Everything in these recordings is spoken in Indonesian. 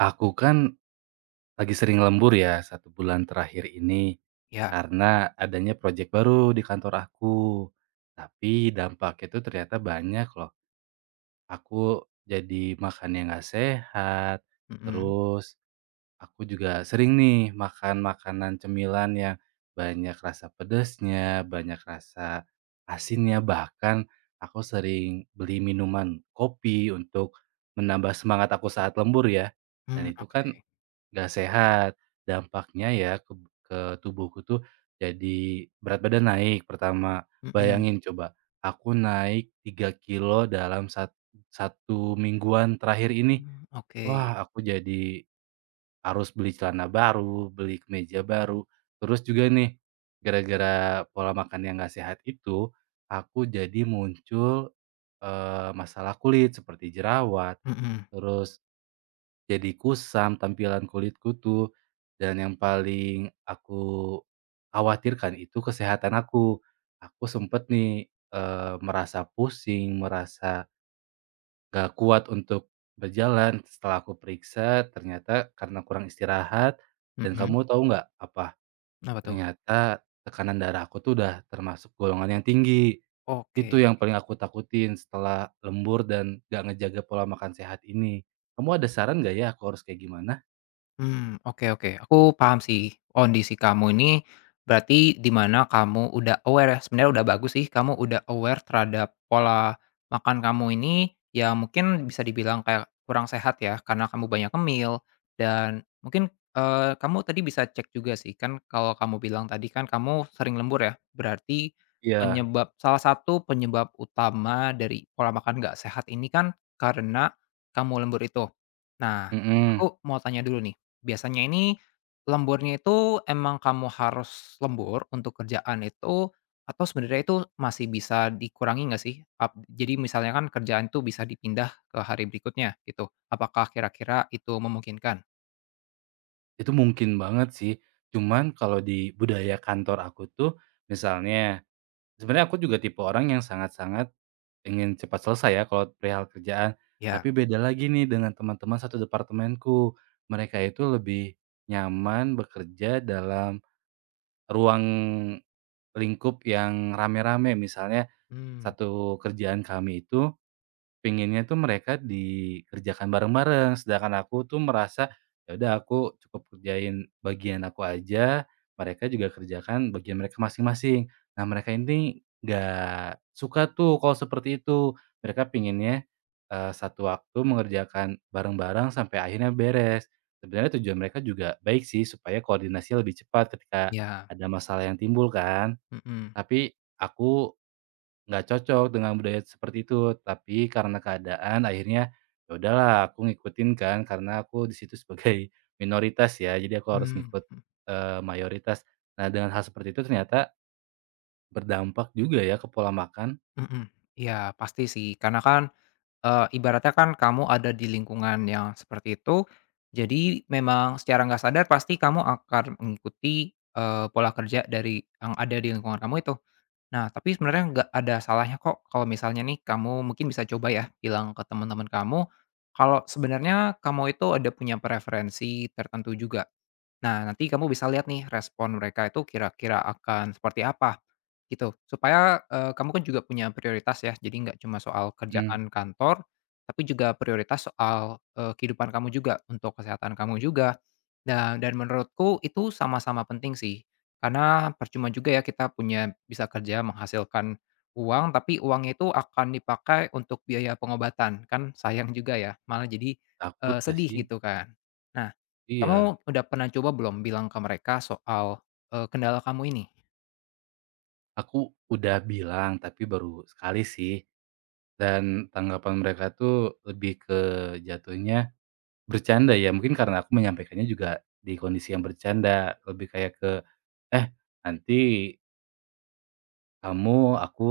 Aku kan lagi sering lembur ya satu bulan terakhir ini, Ya. karena adanya proyek baru di kantor aku. Tapi dampaknya itu ternyata banyak loh. Aku jadi makan yang gak sehat, Mhm. terus aku juga sering nih makan makanan cemilan yang banyak rasa pedasnya, banyak rasa asinnya, bahkan aku sering beli minuman kopi untuk menambah semangat aku saat lembur ya. Dan Mmm, itu kan oke. nggak sehat. Dampaknya ya ke tubuhku tuh jadi berat badan naik pertama. Mhm. Bayangin coba, aku naik 3 kilo dalam 1 mingguan terakhir ini. Mmm, oke. Wah, aku jadi harus beli celana baru, beli kemeja baru. Terus juga nih, gara-gara pola makan yang nggak sehat itu, aku jadi muncul, masalah kulit seperti jerawat, Mhm. terus jadi kusam tampilan kulitku tuh, dan yang paling aku khawatirkan itu kesehatan aku. Aku sempet nih, merasa pusing, merasa gak kuat untuk berjalan. Setelah aku periksa ternyata karena kurang istirahat dan Mhm. kamu tahu nggak apa, Apa tuh? ternyata tekanan darah aku tuh udah termasuk golongan yang tinggi. Itu Oke. yang paling aku takutin setelah lembur dan gak ngejaga pola makan sehat ini. Kamu ada saran nggak ya aku harus kayak gimana? Hmm, oke, oke. Aku paham sih kondisi kamu ini, berarti di mana kamu udah aware ya, sebenarnya udah bagus sih kamu udah aware terhadap pola makan kamu ini, yang mungkin bisa dibilang kayak kurang sehat ya, karena kamu banyak ngemil dan mungkin, kamu tadi bisa cek juga sih, kan kalau kamu bilang tadi kan kamu sering lembur ya, berarti Iya, penyebab salah satu penyebab utama dari pola makan nggak sehat ini kan karena kamu lembur itu. Nah, mhm, aku mau tanya dulu nih, biasanya ini lemburnya itu emang kamu harus lembur untuk kerjaan itu atau sebenarnya itu masih bisa dikurangi nggak sih? Ap jadi misalnya kan kerjaan itu bisa dipindah ke hari berikutnya gitu. Apakah kira-kira itu memungkinkan? itu mungkin banget sih. Cuman kalau di budaya kantor aku tuh misalnya sebenarnya aku juga tipe orang yang sangat-sangat ingin cepat selesai ya kalau perihal kerjaan, Ya. tapi beda lagi nih dengan teman-teman satu departemenku. Mereka itu lebih nyaman bekerja dalam ruang lingkup yang rame-rame. Misalnya Mmm, satu kerjaan kami itu pengennya tuh mereka dikerjakan bareng-bareng, sedangkan aku tuh merasa, ya udah aku cukup kerjain bagian aku aja, mereka juga kerjakan bagian mereka masing-masing. Nah, mereka ini nggak suka tuh kalau seperti itu. Mereka pinginnya satu waktu mengerjakan bareng-bareng sampai akhirnya beres. Sebenarnya tujuan mereka juga baik sih, supaya koordinasi lebih cepat ketika ya. ada masalah yang timbul kan. Mhm. Tapi aku nggak cocok dengan budaya seperti itu, tapi karena keadaan akhirnya, ya udahlah aku ngikutin kan karena aku di situ sebagai minoritas ya, jadi aku harus Mmm, ngikut, mhm, mayoritas. Nah dengan hal seperti itu ternyata berdampak juga ya ke pola makan. mhm. Iya, pasti sih karena kan, ibaratnya kan kamu ada di lingkungan yang seperti itu, jadi memang secara nggak sadar pasti kamu akan mengikuti, pola kerja dari yang ada di lingkungan kamu itu. Nah, tapi sebenarnya nggak ada salahnya kok kalau misalnya nih kamu mungkin bisa coba ya bilang ke teman-teman kamu kalau sebenarnya kamu itu ada punya preferensi tertentu juga. Nah, nanti kamu bisa lihat nih respon mereka itu kira-kira akan seperti apa gitu. Supaya eh, kamu kan juga punya prioritas ya. Jadi nggak cuma soal Mhm. kerjaan kantor, tapi juga prioritas soal eh, kehidupan kamu juga untuk kesehatan kamu juga. Dan menurutku itu sama-sama penting sih. Karena percuma juga ya kita punya bisa kerja menghasilkan uang, tapi uangnya itu akan dipakai untuk biaya pengobatan, kan sayang juga ya, malah jadi, Takut gak sedih sih? gitu kan. Nah, Iya, kamu udah pernah coba belum bilang ke mereka soal, kendala kamu ini? aku udah bilang tapi baru sekali sih dan tanggapan mereka tuh lebih ke jatuhnya bercanda ya, mungkin karena aku menyampaikannya juga di kondisi yang bercanda, lebih kayak ke, "Eh, nanti kamu, aku,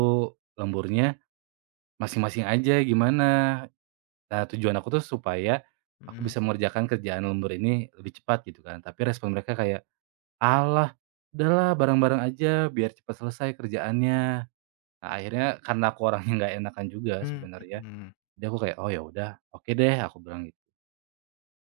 lemburnya masing-masing aja gimana." Nah, tujuan aku tuh supaya aku Mhm. bisa mengerjakan kerjaan lembur ini lebih cepat gitu kan. Tapi respon mereka kayak, "Alah, udahlah bareng-bareng aja biar cepat selesai kerjaannya." Nah, akhirnya karena aku orangnya nggak enakan juga Mmm, sebenarnya, mhm. jadi aku kayak, "Oh, ya udah, oke deh," aku bilang gitu.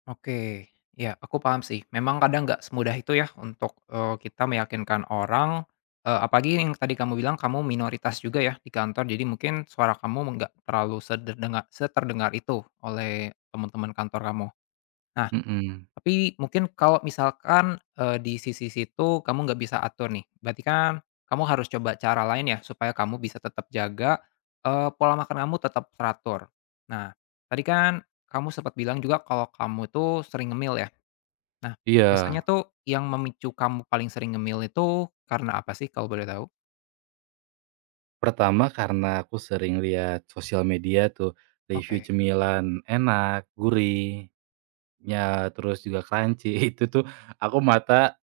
Oke, ya aku paham sih. Memang kadang nggak semudah itu ya untuk, kita meyakinkan orang, apalagi yang tadi kamu bilang kamu minoritas juga ya di kantor, jadi mungkin suara kamu nggak terlalu seterdengar itu oleh teman-teman kantor kamu. Nah, Mhm, tapi mungkin kalau misalkan, di sisi situ kamu nggak bisa atur nih, berarti kan kamu harus coba cara lain ya supaya kamu bisa tetap jaga, pola makan kamu tetap teratur. Nah, tadi kan kamu sempat bilang juga kalau kamu tuh sering ngemil ya. Nah, biasanya iya. tuh yang memicu kamu paling sering ngemil itu karena apa sih kalau boleh tahu? Pertama karena aku sering lihat sosial media tuh, review Oke. cemilan enak, gurih. Ya, terus juga crunchy itu tuh aku mata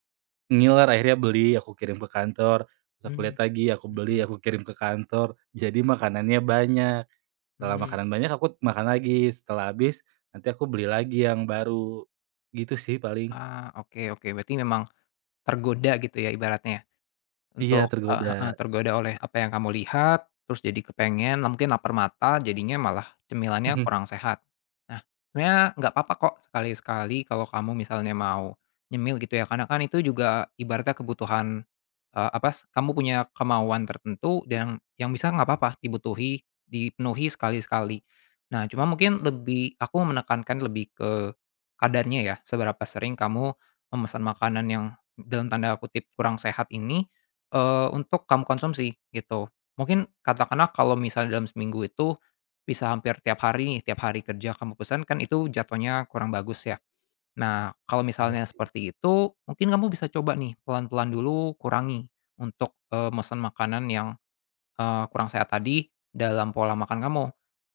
ngiler akhirnya beli, aku kirim ke kantor, terus aku Mmm, lihat lagi, aku beli, mhm, aku kirim ke kantor, jadi makanannya banyak. Setelah mmm, makanan banyak aku makan lagi, setelah habis nanti aku beli lagi yang baru, gitu sih paling. ah, oke, oke, berarti memang tergoda gitu ya ibaratnya ya? Iya Untuk tergoda. heeh, tergoda oleh apa yang kamu lihat, terus jadi kepengen, nah, mungkin lapar mata, jadinya malah cemilannya kurang sehat. Nah, sebenarnya nggak apa-apa kok sekali-sekali kalau kamu misalnya mau nyemil gitu ya, karena kan itu juga ibaratnya kebutuhan, eee, apa, s kamu punya kemauan tertentu dan yang bisa nggak apa-apa dipenuhi sekali-sekali. Nah, cuma mungkin lebih aku menekankan lebih ke kadarnya ya, seberapa sering kamu memesan makanan yang dalam tanda kutip kurang sehat ini, untuk kamu konsumsi gitu. Mungkin katakanlah kalau misalnya dalam seminggu itu bisa hampir tiap hari kerja kamu pesan kan itu jatuhnya kurang bagus ya. Nah, kalau Bener misalnya sih. seperti itu, mungkin kamu bisa coba nih pelan-pelan dulu kurangi untuk, mesen makanan yang kurang sehat tadi dalam pola makan kamu.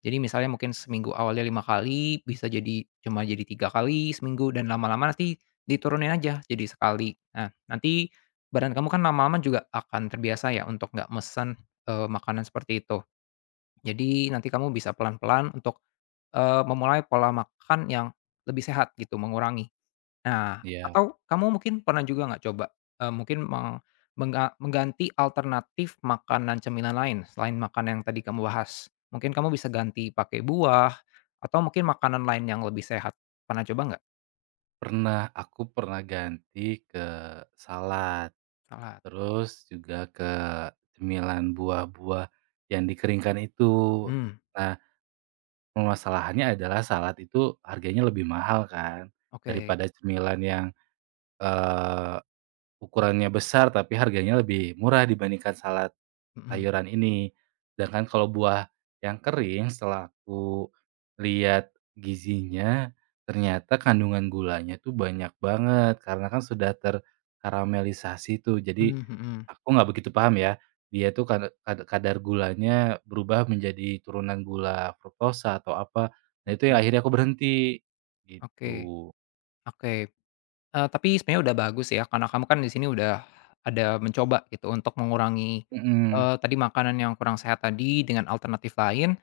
Jadi misalnya mungkin seminggu awalnya 5 kali, bisa jadi cuma jadi 3 kali seminggu dan lama-lama nanti diturunin aja jadi sekali. Nah, nanti badan kamu kan lama-lama juga akan terbiasa ya untuk nggak mesen, makanan seperti itu. Jadi nanti kamu bisa pelan-pelan untuk, memulai pola makan yang lebih sehat gitu, mengurangi. Nah, Iya, atau kamu mungkin pernah juga nggak coba, mungkin mengganti alternatif makanan cemilan lain selain makanan yang tadi kamu bahas? Mungkin kamu bisa ganti pakai buah atau mungkin makanan lain yang lebih sehat. Pernah coba nggak? pernah, aku pernah ganti ke salad, Salad. terus juga ke cemilan buah-buah yang dikeringkan itu. Hmm. Nah, permasalahannya adalah salad itu harganya lebih mahal kan, Oke. daripada cemilan yang, eee, ukurannya besar tapi harganya lebih murah dibandingkan salad Mhm, sayuran ini. Sedangkan kalau buah yang kering setelah aku lihat gizinya, ternyata kandungan gulanya tuh banyak banget karena kan sudah terkaramelisasi tuh. Jadi mmm, mhm, aku nggak begitu paham ya, dia tuh kada kada kadar gulanya berubah menjadi turunan gula fruktosa atau apa. Nah itu yang mhm. akhirnya aku berhenti, Oke, gitu. oke. Tapi sebenarnya udah bagus ya, karena kamu kan di sini udah ada mencoba gitu untuk mengurangi, Mhm, tadi makanan yang kurang sehat tadi dengan alternatif lain.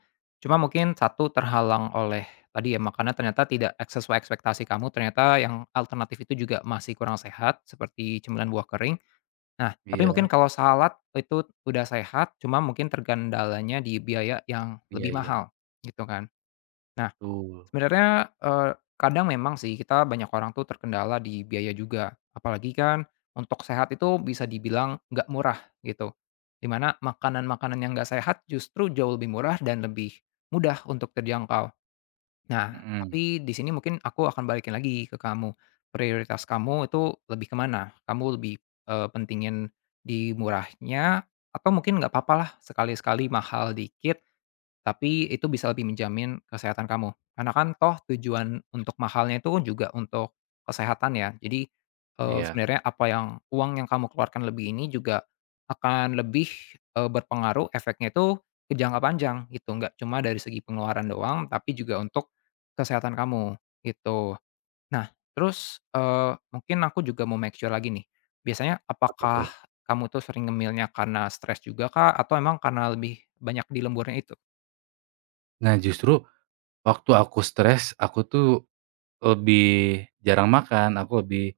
Cuma mungkin satu terhalang oleh tadi ya makanan ternyata tidak sesuai ekspektasi kamu, ternyata yang alternatif itu juga masih kurang sehat seperti cemilan buah kering. Nah, tapi mungkin iya, kalau salad itu udah sehat, cuma mungkin terkendalanya di biaya yang iya, lebih iya, mahal gitu kan. Nah, betul. sebenarnya, kadang memang sih kita banyak orang tuh terkendala di biaya juga, apalagi kan untuk sehat itu bisa dibilang nggak murah gitu, dimana makanan-makanan yang nggak sehat justru jauh lebih murah dan lebih mudah untuk terjangkau. Nah, Mhm, tapi di sini mungkin aku akan balikin lagi ke kamu, prioritas kamu itu lebih kemana. Kamu lebih, pentingin di murahnya atau mungkin nggak papa lah sekali-sekali mahal dikit, tapi itu bisa lebih menjamin kesehatan kamu. Karena kan toh tujuan untuk mahalnya itu juga untuk kesehatan ya. Jadi, eee, iya, sebenarnya apa yang uang yang kamu keluarkan lebih ini juga akan lebih, berpengaruh efeknya itu ke jangka panjang gitu, nggak cuma dari segi pengeluaran doang, tapi juga untuk kesehatan kamu, gitu. Nah, terus, mungkin aku juga mau make sure lagi nih, biasanya apa tuh? apakah kamu tuh sering ngemilnya karena stres juga kah, atau emang karena lebih banyak di lemburnya itu? Nah justru waktu aku stres, aku tuh lebih jarang makan, aku lebih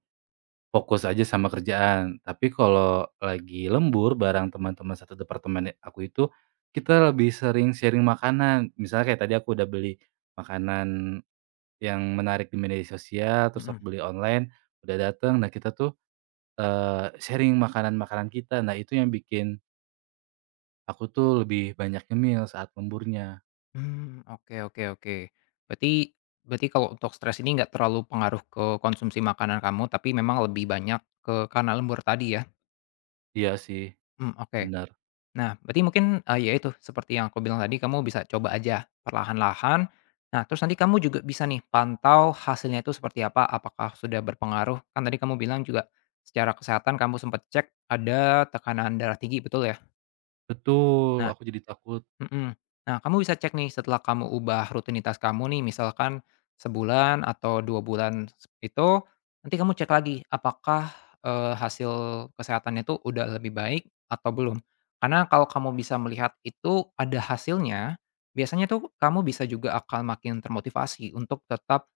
fokus aja sama kerjaan. Tapi kalau lagi lembur bareng teman-teman satu departemen aku itu, kita lebih sering sharing makanan. Misalnya kayak tadi aku udah beli makanan yang menarik di media sosial, terus aku Mhm. beli online, udah dateng. Nah kita tuh, sharing makanan-makanan kita. Nah itu yang bikin aku tuh lebih banyak nyemil saat lemburnya. Hmm, oke, oke, oke. Berarti Berarti kalau untuk stres ini nggak terlalu pengaruh ke konsumsi makanan kamu, tapi memang lebih banyak ke karena lembur tadi ya? Iya sih, Hmm, oke. benar. Nah, berarti mungkin, ya itu seperti yang aku bilang tadi, kamu bisa coba aja perlahan-lahan. Nah, terus nanti kamu juga bisa nih pantau hasilnya itu seperti apa, apakah sudah berpengaruh? Kan tadi kamu bilang juga secara kesehatan kamu sempat cek ada tekanan darah tinggi, betul ya? Betul, Nah. aku jadi takut. Mhm. Nah, kamu bisa cek nih setelah kamu ubah rutinitas kamu nih, misalkan sebulan atau 2 bulan itu, nanti kamu cek lagi apakah, hasil kesehatannya itu udah lebih baik atau belum. Karena kalau kamu bisa melihat itu ada hasilnya, biasanya tuh kamu bisa juga akan makin termotivasi untuk tetap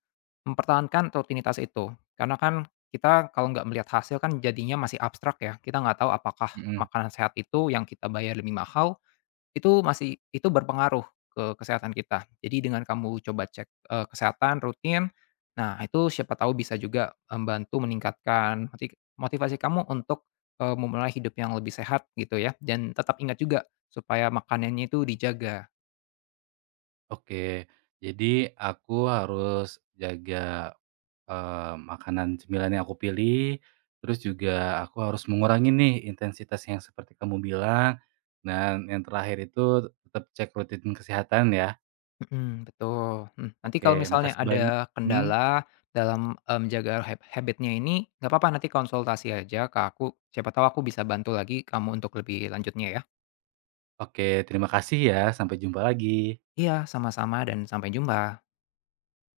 mempertahankan rutinitas itu. Karena kan kita kalau nggak melihat hasil kan jadinya masih abstrak ya, kita nggak tahu apakah Mhm. makanan sehat itu yang kita bayar lebih mahal itu berpengaruh ke kesehatan kita. Jadi dengan kamu coba cek, kesehatan rutin, nah itu siapa tahu bisa juga membantu meningkatkan motivasi kamu untuk, memulai hidup yang lebih sehat gitu ya, dan tetap ingat juga supaya makanannya itu dijaga. Oke, jadi aku harus jaga, makanan cemilan yang aku pilih, terus juga aku harus mengurangi nih intensitas yang seperti kamu bilang, dan yang terakhir itu tetap cek rutin kesehatan ya. Mhm, betul. Mhm, nanti Oke, kalau misalnya makasih banyak. ada mhm, kendala dalam, menjaga habit ini, nggak apa-apa nanti konsultasi aja ke aku, siapa tahu aku bisa bantu lagi kamu untuk lebih lanjutnya ya. oke, terima kasih ya, sampai jumpa lagi. Iya, sama-sama dan sampai jumpa.